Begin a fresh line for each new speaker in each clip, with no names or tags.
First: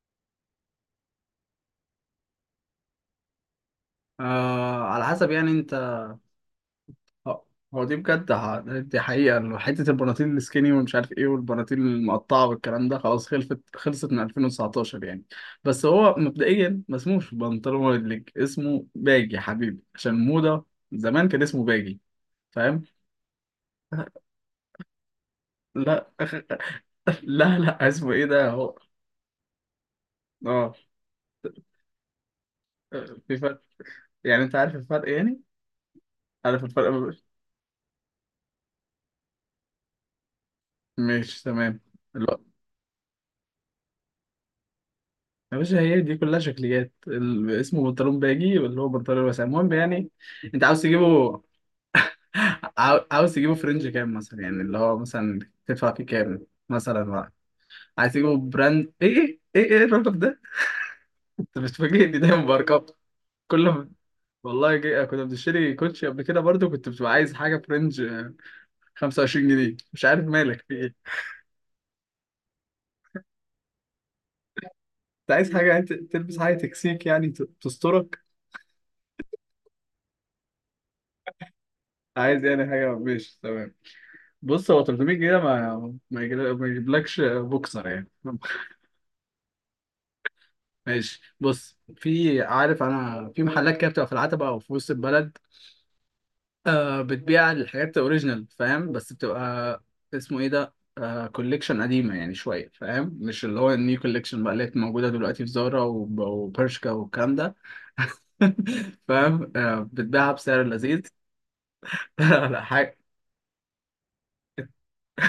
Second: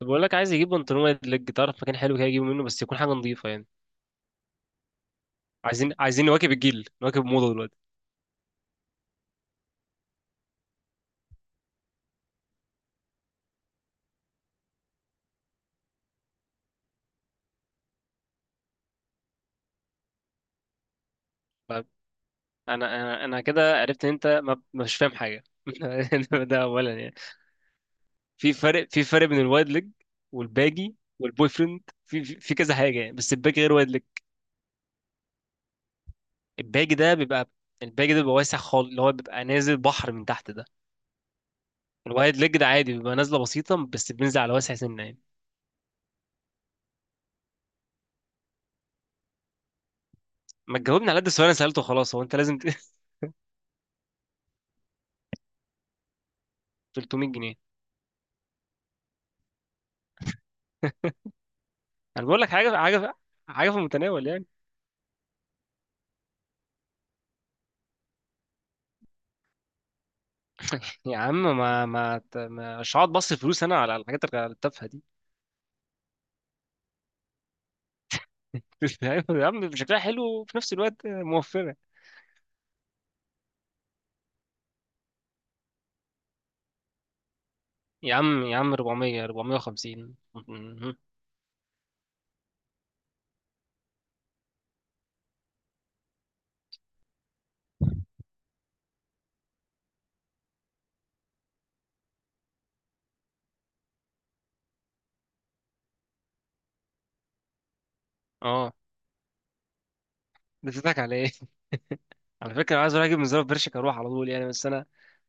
طب بقول لك عايز يجيب بنطلون وايد ليج تعرف مكان حلو كده يجيبه منه بس يكون حاجه نظيفه يعني.
آه، على حسب يعني انت.
عايزين نواكب الجيل نواكب
هو
الموضه دلوقتي.
هو دي بجد، دي حقيقة إنه حتة البناطيل السكيني ومش عارف ايه، والبناطيل المقطعة والكلام ده خلاص خلصت من 2019 يعني. بس هو مبدئيا ما اسموش بنطلون ولا ليج، اسمه باجي يا حبيبي عشان الموضة. زمان كان اسمه
فانا
باجي. فاهم؟
انا انا انا كده عرفت ان انت ما مش فاهم حاجه
لا.
ده اولا يعني.
لا، لا اسمه ايه ده
في
هو؟
فرق في فرق بين الوايد ليج
اه،
والباجي والبوي فريند في كذا حاجه يعني بس
في
الباجي
فرق.
غير وايد ليج.
يعني انت عارف الفرق يعني؟ عارف الفرق؟
الباجي ده بيبقى الباجي ده بيبقى واسع خالص اللي هو بيبقى نازل بحر من تحت ده.
مش تمام.
الوايد ليج ده عادي بيبقى نازله بسيطه بس بينزل على واسع سنه يعني.
يا باشا، هي دي كلها شكليات، اسمه بنطلون باجي، واللي هو بنطلون واسع، المهم يعني. انت
ما
عاوز
تجاوبني على قد
تجيبه؟
السؤال اللي انا سالته؟ خلاص هو انت لازم
عاوز تجيبه فرنج كام مثلا؟ يعني اللي هو مثلا تدفع فيه كام مثلا بقى؟
300 جنيه.
عايز تجيبه براند ايه؟ ايه ايه ايه الرقم ده؟ انت بتفاجئني
انا بقول
دايما
لك حاجه
بارقام
حاجه
كل
حاجه في
ما...
المتناول يعني.
والله كنا بنشتري كوتشي قبل كده، برضو كنت بتبقى عايز حاجه فرنج، 25 جنيه، مش عارف مالك في ايه.
يا عم ما ما ت- ما- مش هقعد بص فلوس انا على الحاجات التافهه دي
انت عايز حاجه يعني تلبس حاجه تكسيك يعني، تسترك.
يا عم شكلها حلو وفي نفس الوقت موفره.
عايز يعني حاجه ماشي تمام. بص، هو 300 جنيه ما ما يجيبلكش بوكسر يعني.
يا عم يا عم 400 450 مهم.
ماشي، بص، في عارف انا في محلات كده بتبقى في العتبة او في وسط البلد، آه، بتبيع الحاجات اوريجينال، فاهم؟ بس بتبقى اسمه ايه ده، آه، كوليكشن قديمة يعني شوية، فاهم؟ مش اللي هو النيو كوليكشن بقى، اللي هي موجودة دلوقتي في زارا وبرشكا والكلام ده.
اه
فاهم؟ آه، بتبيعها بسعر
ده بتضحك
لذيذ.
على ايه؟ على
لا،
فكره أنا عايز
حاجة.
اروح اجيب من زرار برشك اروح على طول يعني بس انا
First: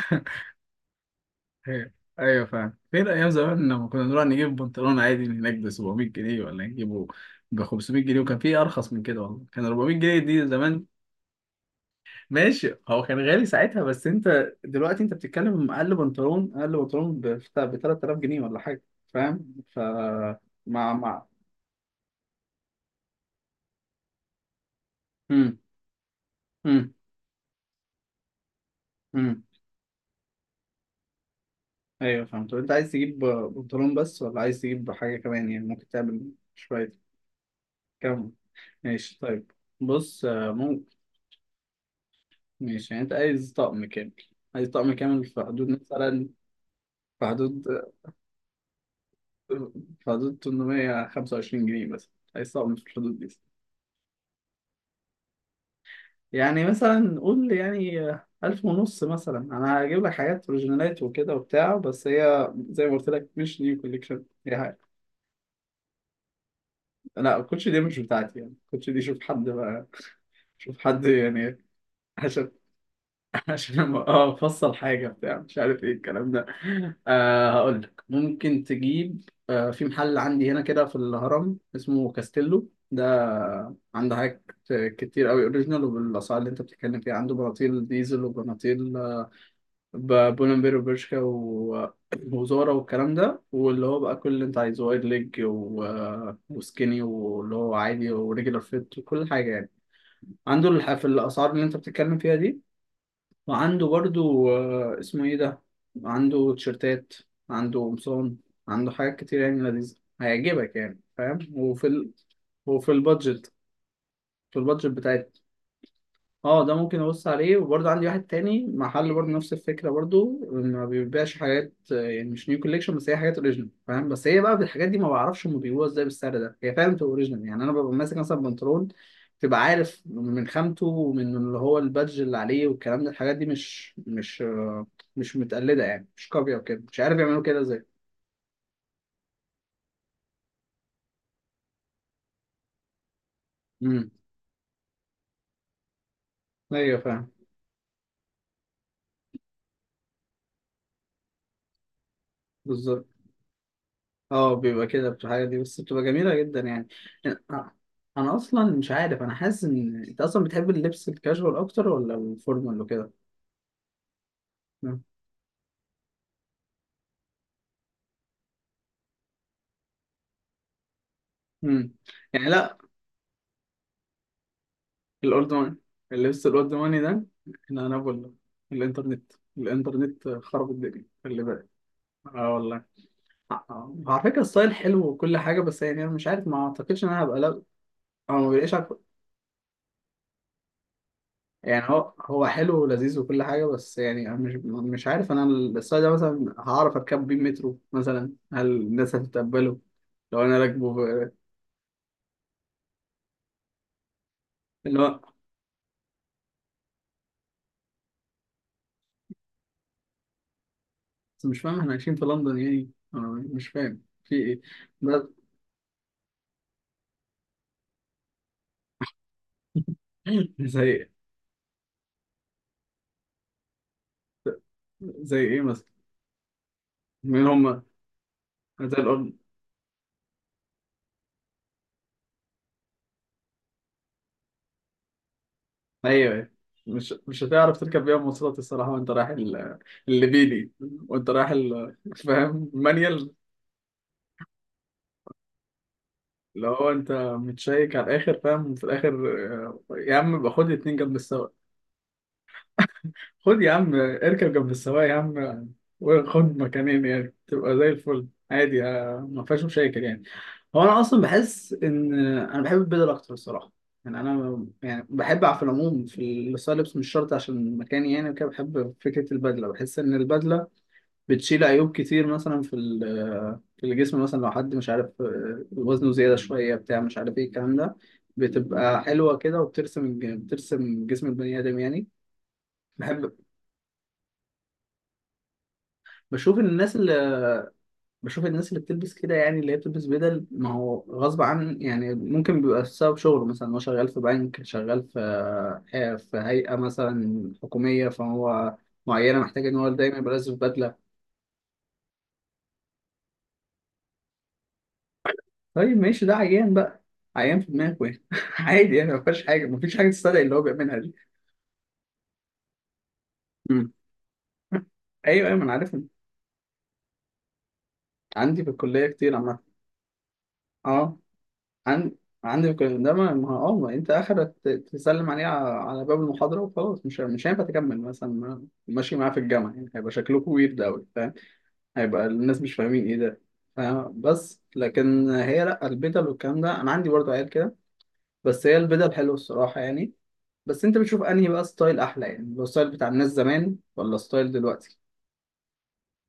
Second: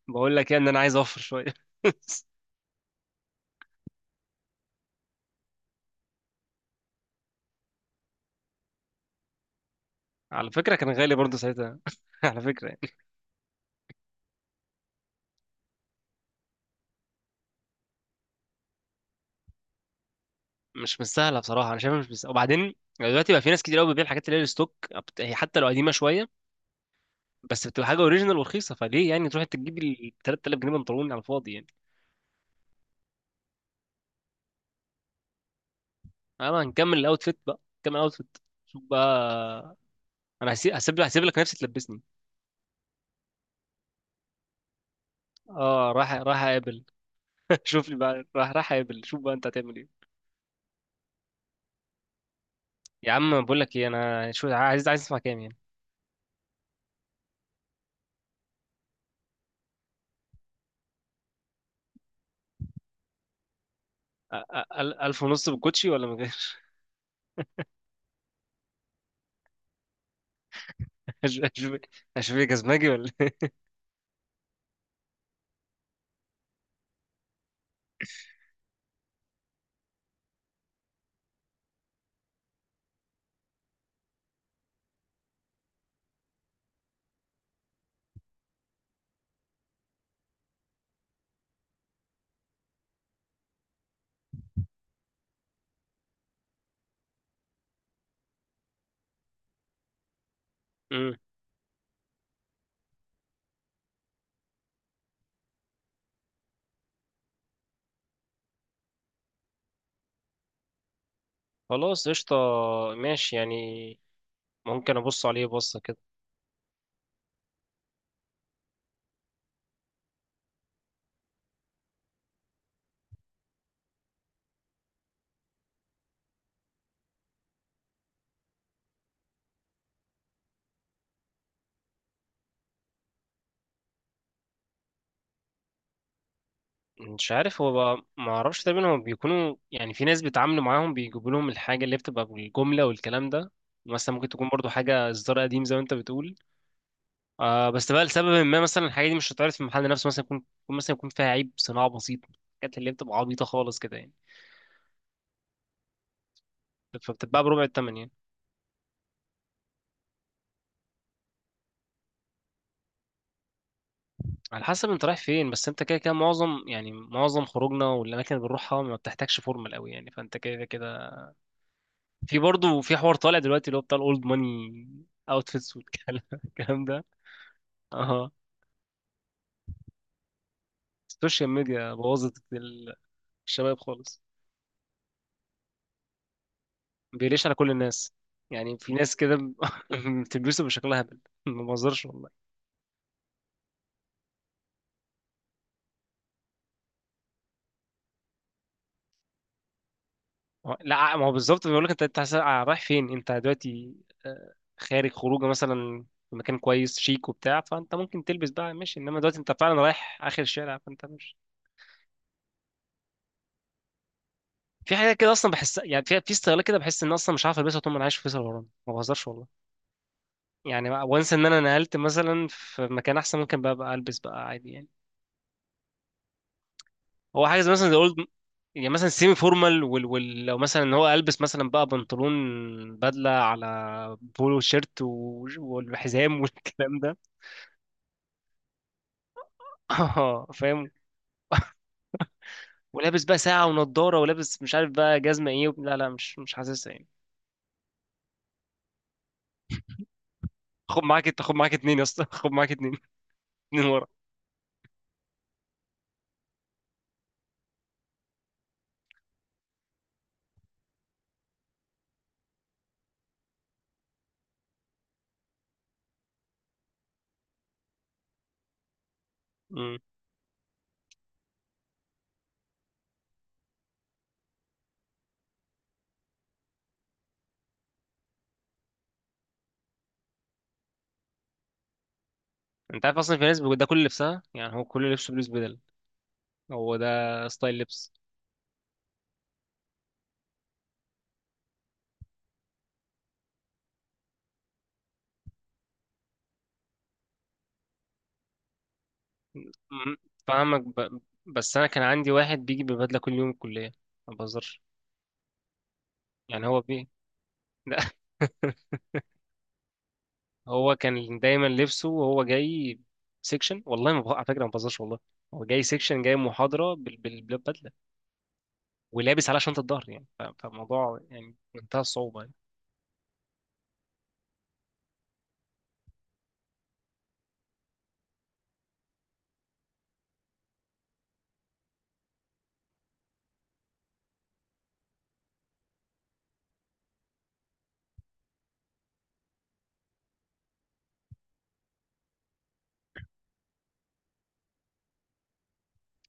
بقول لك يعني ان انا عايز اوفر شويه
ايوه، ايوه فاهم. فين ايام زمان لما كنا نروح نجيب بنطلون عادي من هناك ب 700 جنيه، ولا نجيبه ب 500 جنيه، وكان في ارخص من كده، والله كان 400 جنيه دي
على فكره
زمان.
كان غالي برضه ساعتها على فكره
ماشي،
يعني
هو كان غالي ساعتها، بس انت دلوقتي انت بتتكلم اقل بنطلون، اقل بنطلون ب 3000 جنيه ولا حاجه. فاهم؟ ف مع
مش
مع
مستاهله بصراحه، انا شايفها مش مستاهله. وبعدين دلوقتي بقى في ناس كتير قوي بتبيع الحاجات اللي هي الستوك هي
امم
حتى لو قديمه شويه
امم
بس بتبقى حاجه اوريجينال ورخيصه. فليه يعني تروح
امم
انت تجيب ال 3000 جنيه بنطلون على الفاضي يعني.
ايوه فاهم. طب انت عايز تجيب بنطلون بس، ولا عايز تجيب حاجه كمان؟ يعني ممكن تعمل
انا
شويه
هنكمل الاوتفيت بقى، نكمل
كم.
الاوتفيت. شوف
ماشي طيب.
بقى،
بص، آه،
انا هسيب هسيب
ممكن.
لك هسيب لك نفسي تلبسني.
ماشي، يعني انت عايز طقم كامل. عايز طقم كامل في حدود
اه راح
مثلا.
راح اقابل
في حدود
شوف لي بقى راح اقابل، شوف بقى انت هتعمل ايه.
في حدود 825 جنيه مثلا. عايز طقم في
يا
الحدود دي.
عم بقول لك ايه، انا شو عايز، عايز اسمع كام يعني.
يعني مثلا قول يعني، ألف ونص مثلا، أنا هجيب لك حاجات أوريجينالات وكده وبتاع، بس هي زي ما قلت لك مش نيو كوليكشن، هي حاجة...
1500 بالكوتشي ولا من غير؟
لا، الكوتش دي مش بتاعتي يعني، الكوتش دي شوف حد بقى، شوف حد يعني.
أشوف. أشوف إيه، جزمجي ولا إيه؟
عشان اه، افصل حاجه بتاع، مش عارف ايه الكلام ده. آه، هقول لك، ممكن تجيب، آه، في محل عندي هنا كده في الهرم اسمه كاستيلو ده. عنده حاجات كتير قوي اوريجينال، وبالاسعار اللي انت بتتكلم فيها. عنده بناطيل ديزل، وبناطيل، آه، بولمبير، وبرشكا، و... وزارة، والكلام ده، واللي هو بقى كل اللي انت عايزه، وايد ليج، و... وسكيني، واللي هو عادي، وريجولار فيت، وكل حاجه يعني. عنده في
مم.
الاسعار اللي انت بتتكلم فيها دي. وعنده برضو، آه، اسمه ايه ده. عنده تيشرتات، عنده قمصان، عنده حاجات كتير يعني لذيذة، هيعجبك يعني، فاهم؟ وفي
خلاص
ال...
قشطة،
وفي
ماشي
البادجت،
يعني.
في البادجت
ممكن أبص
بتاعتنا.
عليه بصة كده.
اه، ده ممكن ابص عليه. وبرضه عندي واحد تاني محل، برضه نفس الفكره، برضه ما بيبيعش حاجات، آه، يعني مش نيو كوليكشن، بس هي حاجات اوريجينال، فاهم؟ بس هي بقى بالحاجات دي ما بعرفش هم بيبيعوها ازاي بالسعر ده. هي فعلا بتبقى اوريجينال يعني. انا ببقى ماسك مثلا بنطلون، تبقى عارف من خامته ومن اللي هو البادج اللي عليه والكلام ده. الحاجات دي مش آه، مش متقلده يعني، مش كوبي او كده، مش عارف
مش
يعملوا كده
عارف هو
ازاي.
بقى، ما اعرفش تقريبا هم بيكونوا يعني في ناس بيتعاملوا معاهم بيجيبوا لهم الحاجه اللي بتبقى بالجمله والكلام ده.
امم.
مثلا ممكن تكون برضو حاجه اصدار قديم زي ما انت بتقول.
ايوه فاهم.
آه بس بقى لسبب ما، مثلا الحاجه دي مش هتعرف في المحل نفسه، مثلا يكون فيها عيب صناعه بسيط. الحاجات اللي
بالظبط.
بتبقى عبيطه خالص كده يعني.
اه، بيبقى كده في الحاجة دي، بس بتبقى جميلة جدا يعني.
فبتتباع بربع
أنا
الثمن يعني.
أنا أصلا مش عارف، أنا حاسس إن أنت أصلا بتحب اللبس الكاجوال أكتر، ولا الفورمال وكده؟
على حسب
مم.
انت رايح فين، بس انت كده كده معظم يعني معظم خروجنا والاماكن اللي بنروحها ما بتحتاجش فورمال قوي يعني، فانت كده كده.
مم.
في
يعني لأ،
برضو في حوار طالع دلوقتي اللي هو بتاع الاولد ماني
الأولد ماني.
اوتفيتس
اللبس الأولد
والكلام
ماني
ده.
ده، أنا
اها.
بقول، الإنترنت، الإنترنت خرب الدنيا، خلي
السوشيال
بالك.
ميديا بوظت
اه، والله.
الشباب
آه.
خالص.
على فكرة الستايل حلو وكل حاجة، بس يعني أنا مش عارف، ما أعتقدش إن أنا هبقى،
بيليش على
لا،
كل الناس،
أو ما بيلاقيش.
يعني في ناس كده بتلبسه بشكلها هبل. ما
يعني
بهزرش
هو
والله.
هو حلو ولذيذ وكل حاجة، بس يعني أنا مش عارف. أنا الساعة ده مثلا هعرف أركب بيه مترو مثلا؟ هل الناس هتتقبله لو أنا راكبه
لا، ما هو بالظبط بيقول لك انت انت رايح فين انت دلوقتي.
اللي
خارج
هو؟
خروجه مثلا في مكان كويس شيك وبتاع، فانت ممكن تلبس بقى ماشي. انما دلوقتي انت فعلا رايح اخر الشارع، فانت مش
بس مش فاهم، إحنا عايشين في لندن يعني أنا؟ مش فاهم في إيه.
في حاجه
بس...
كده اصلا. بحس يعني في استغلال كده، بحس ان اصلا مش عارف البسها طول ما انا عايش في فيصل. الغرام ما بهزرش والله يعني.
زي،
وانسى ان انا نقلت مثلا في مكان احسن، ممكن بقى بقى البس بقى عادي يعني.
زي إيه مثلا؟ مين
هو حاجه زي
هما؟
مثلا زي اولد. يعني
زي
مثلا سيمي
الأم.
فورمال لو مثلا ان هو البس مثلا بقى بنطلون بدله على بولو شيرت
أيوه،
والحزام
أيوه.
والكلام
مش
ده
مش هتعرف تركب بيها مواصلات الصراحة، وأنت رايح
اه
الليبيلي،
فاهم.
وأنت رايح فاهم،
ولابس
المانيال.
بقى ساعه ونضاره، ولابس مش عارف بقى جزمه ايه لا لا مش مش
اللي هو
حاسسها يعني.
انت متشيك على الاخر، فاهم؟ وفي الاخر آه، يا عم يبقى خد اتنين
خد
جنب
معاك
السواق.
خد معاك اتنين يا اسطى خد معاك اتنين.
خد يا
اتنين
عم،
ورا.
اركب جنب السواق يا عم. وخد مكانين يعني، تبقى زي الفل عادي، آه، ما فيهاش مشاكل يعني. هو انا اصلا بحس ان آه، انا بحب البدل اكتر الصراحه. يعني انا يعني بحب، على في العموم في الستايل لبس مش شرط عشان مكاني يعني، وكده. بحب فكره البدله، بحس
امم.
ان البدله بتشيل عيوب كتير، مثلا في في الجسم، مثلا لو حد مش عارف آه، وزنه زيادة شوية بتاع، مش عارف ايه الكلام ده، بتبقى حلوة كده، وبترسم بترسم جسم البني آدم يعني.
انت عارف
بحب
اصلا في ناس بيبقى ده كل لبسها، يعني هو كل لبسه بلوز بدل.
بشوف إن الناس
هو ده
اللي
ستايل لبس.
بشوف الناس اللي بتلبس كده، يعني اللي هي بتلبس بدل، ما هو غصب عن يعني، ممكن بيبقى بسبب شغله مثلا، هو شغال في بنك، شغال في، آه، في هيئة مثلا حكومية، فهو معينة، محتاج إن هو دايما
مم.
يبقى لابس
فاهمك
بدلة.
بس انا كان عندي واحد بيجي ببدله كل يوم الكليه. ما بهزرش،
طيب ماشي، ده
يعني
عيان
هو
بقى.
بي
عيان في دماغه
لا
يعني. عادي يعني، ما فيهاش حاجه، ما فيش حاجه تستدعي اللي هو
هو
بيعملها دي.
كان دايما لبسه وهو جاي سيكشن.
مم.
والله ما بهزر على فكره، ما بهزرش والله.
ايوه، ايوه، ما
هو
انا
جاي
عارف.
سيكشن، جاي محاضره بالبدله.
عندي في الكليه كتير
ولابس
عامه.
على شنطه ظهر يعني
اه.
فالموضوع يعني منتهى
عن...
الصعوبه يعني.
عندي في الكليه ده اه، ما انت اخرك تسلم عليه على على باب المحاضره وخلاص، مش هينفع تكمل مثلا، ماشي معاه في الجامعه يعني، هيبقى شكلكم ويرد قوي، فاهم؟ هيبقى الناس مش فاهمين ايه ده. فاهم؟ بس لكن هي لا، البدل والكلام ده انا عندي برضه عيال كده، بس هي البدل حلوه الصراحه يعني. بس انت بتشوف انهي بقى ستايل احلى، يعني لو ستايل بتاع الناس زمان، ولا ستايل دلوقتي؟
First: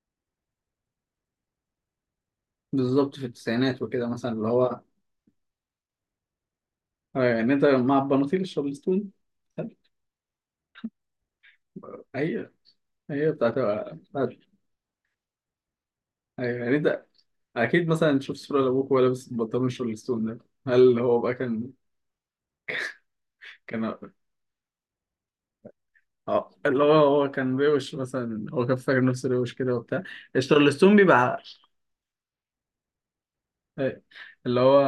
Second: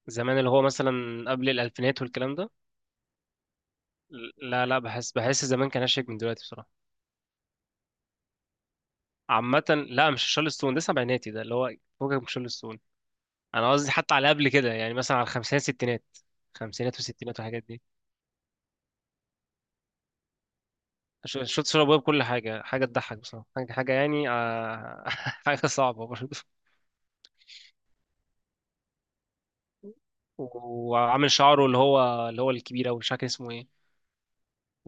زمان اللي هو مثلا قبل الالفينات والكلام ده.
بالظبط، في التسعينات وكده مثلا اللي
لا لا
هو،
بحس زمان كان اشيك من دلوقتي بصراحه.
آه، يعني انت مع البناطيل الشارلستون.
عامه لا، مش شارل ستون، ده سبعيناتي ده اللي هو فوقك من شارل
ايوه،
ستون.
ايوه،
انا قصدي حتى على
بتاعت-
قبل كده يعني مثلا على الخمسينات ستينات.
ايوه يعني
خمسينات
انت.
وستينات والحاجات دي.
اكيد مثلا تشوف صوره لابوك وهو لابس البنطلون الشارلستون ده، هل هو بقى
شوت
كان،
شرب ويب كل حاجة، حاجة تضحك بصراحة، حاجة
كان
يعني حاجة صعبة برضه.
اه اللي هو، هو كان روش مثلا، هو كان فاكر نفسه روش كده وبتاع. الشارلستون
وعامل
بيبقى
شعره اللي هو الكبير أوي مش فاكر اسمه ايه.
إيه. اللي هو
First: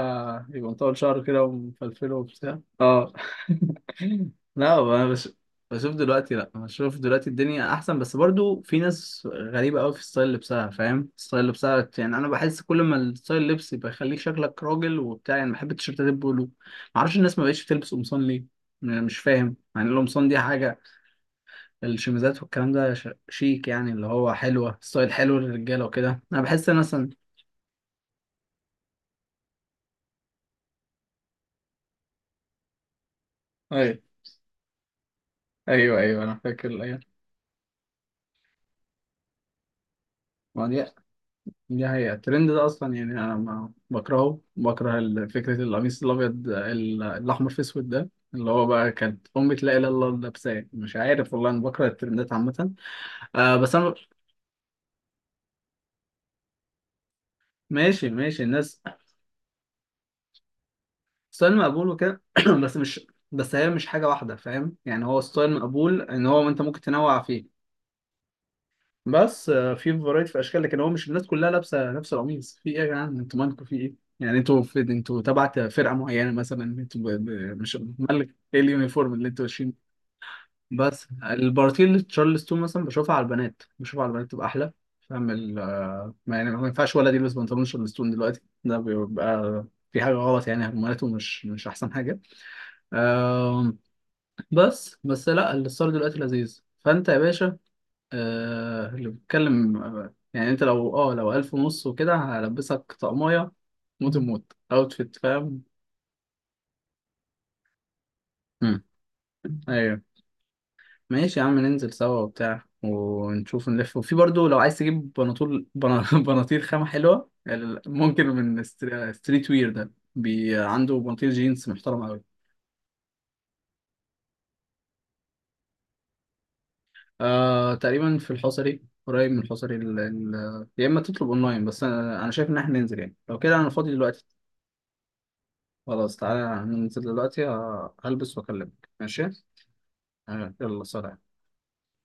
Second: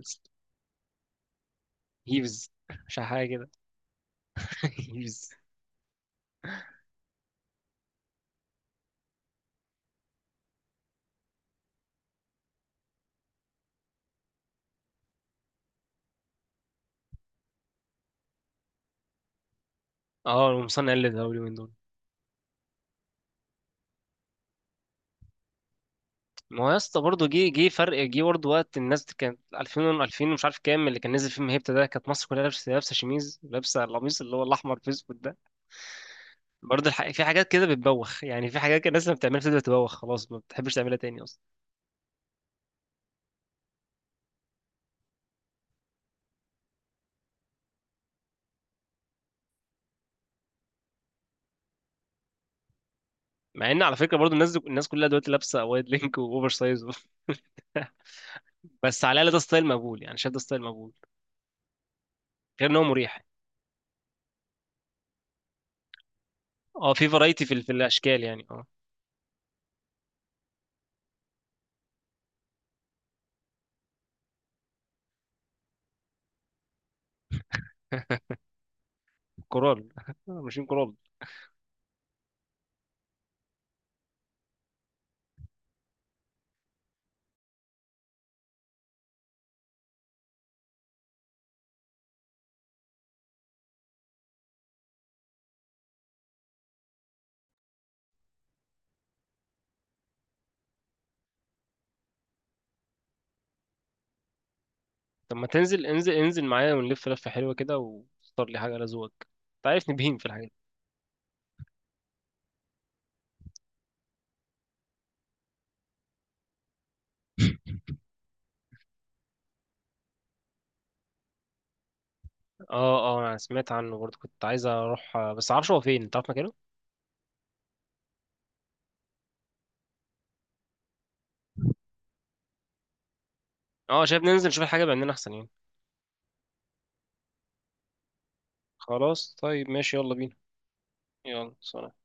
يبقى مطول شعره كده ومفلفله
هيفز.
وبتاع،
مش عارف
اه.
حاجة كده
لا، هو انا
هيفز.
بشوف دلوقتي لا بشوف دلوقتي الدنيا احسن، بس برضو في ناس غريبه قوي في ستايل لبسها، فاهم؟ ستايل لبسها بت- يعني انا بحس كل ما الستايل لبس يبقى يخليك شكلك راجل وبتاع يعني، بحب التيشيرتات البولو. معرفش الناس ما بقتش بتلبس قمصان ليه؟ أنا مش فاهم يعني. القمصان دي
اه
حاجه،
المصنع قلد أوي اليومين دول.
الشميزات والكلام ده شيك يعني، اللي هو حلوه، ستايل حلو للرجاله وكده. انا
ما
بحس
هو يا اسطى
مثلا.
برضه جه برضه. وقت الناس كانت 2000 2000 ومش عارف كام، اللي كان نزل فيلم هيبتا ده، كانت مصر كلها لابسة شميز، لابسة
ايوه،
القميص اللي هو الأحمر في أسود ده.
ايوه، ايوه، انا فاكر
برضه
الايام.
في حاجات كده بتبوخ، يعني في حاجات كده الناس لما بتعملها بتبدأ تبوخ خلاص ما
ما
بتحبش
دي،
تعملها تاني أصلا.
دي حقيقة الترند ده أصلا يعني، أنا ما بكرهه، بكره فكرة القميص الأبيض الأحمر في أسود ده اللي هو بقى، كانت أمي لا إله إلا الله لابساه، مش عارف، والله أنا بكره الترندات عامة. آه،
مع
بس
ان
أنا...
على فكره برضو الناس كلها دلوقتي لابسه وايد لينك واوفر سايز
ماشي، ماشي الناس.
بس على الاقل ده ستايل مقبول، يعني شايف ده ستايل مقبول
ستايل مقبول وكده
غير
بس
ان هو
مش
مريح.
بس هي مش حاجة واحدة، فاهم يعني، هو ستايل مقبول، إن هو أنت ممكن
اه في
تنوع
فرايتي في
فيه.
في الاشكال يعني، اه.
بس آه، في فرايتي في اشكال، لكن هو مش الناس كلها لابسه نفس القميص. في ايه يا جدعان، انتوا مالكم؟ في ايه يعني انتوا، في انتوا تبع فرقه معينه مثلا، انتوا مش مالك، ايه اليونيفورم اللي انتوا ماشيين
كورال
بيه؟
ماشيين كورال.
بس البارتيل تشارلستون مثلا بشوفها على البنات، بشوفها على البنات تبقى احلى، فاهم؟ ال... آه، ما يعني ما ينفعش ولد يلبس بنطلون تشارلستون دلوقتي، ده بيبقى في حاجه غلط يعني، هرموناته مش احسن حاجه. آم، بس لا، الستايل دلوقتي لذيذ. فانت يا باشا، آه، اللي بتكلم، آه، يعني انت لو لو 1500 وكده، هلبسك طقمية موت. الموت اوتفيت،
طب ما
فاهم؟
تنزل، انزل معايا ونلف لفه حلوه كده واختار لي حاجه
مم.
على ذوقك. انت عارفني
ايوه.
بهيم في الحاجات دي
ماشي يا عم، ننزل سوا وبتاع ونشوف نلف. وفي برضو لو عايز تجيب بناطول بناطيل خامة حلوة ممكن من ستريت وير ده بي، عنده بناطيل جينز محترم قوي.
اه اه، انا سمعت عنه برضو، كنت عايز اروح بس معرفش هو فين. انت عارف مكانه؟
آه، تقريبا في الحصري، قريب من الحصري يا اما تطلب اونلاين، بس انا أنا شايف ان احنا ننزل يعني، لو كده انا فاضي
اه شايف
دلوقتي.
ننزل نشوف الحاجه بعيننا احسن يعني.
خلاص تعالى ننزل دلوقتي، آه، هلبس واكلمك ماشي.
خلاص طيب ماشي يلا بينا.
آه، يلا سلام.
يلا سلام.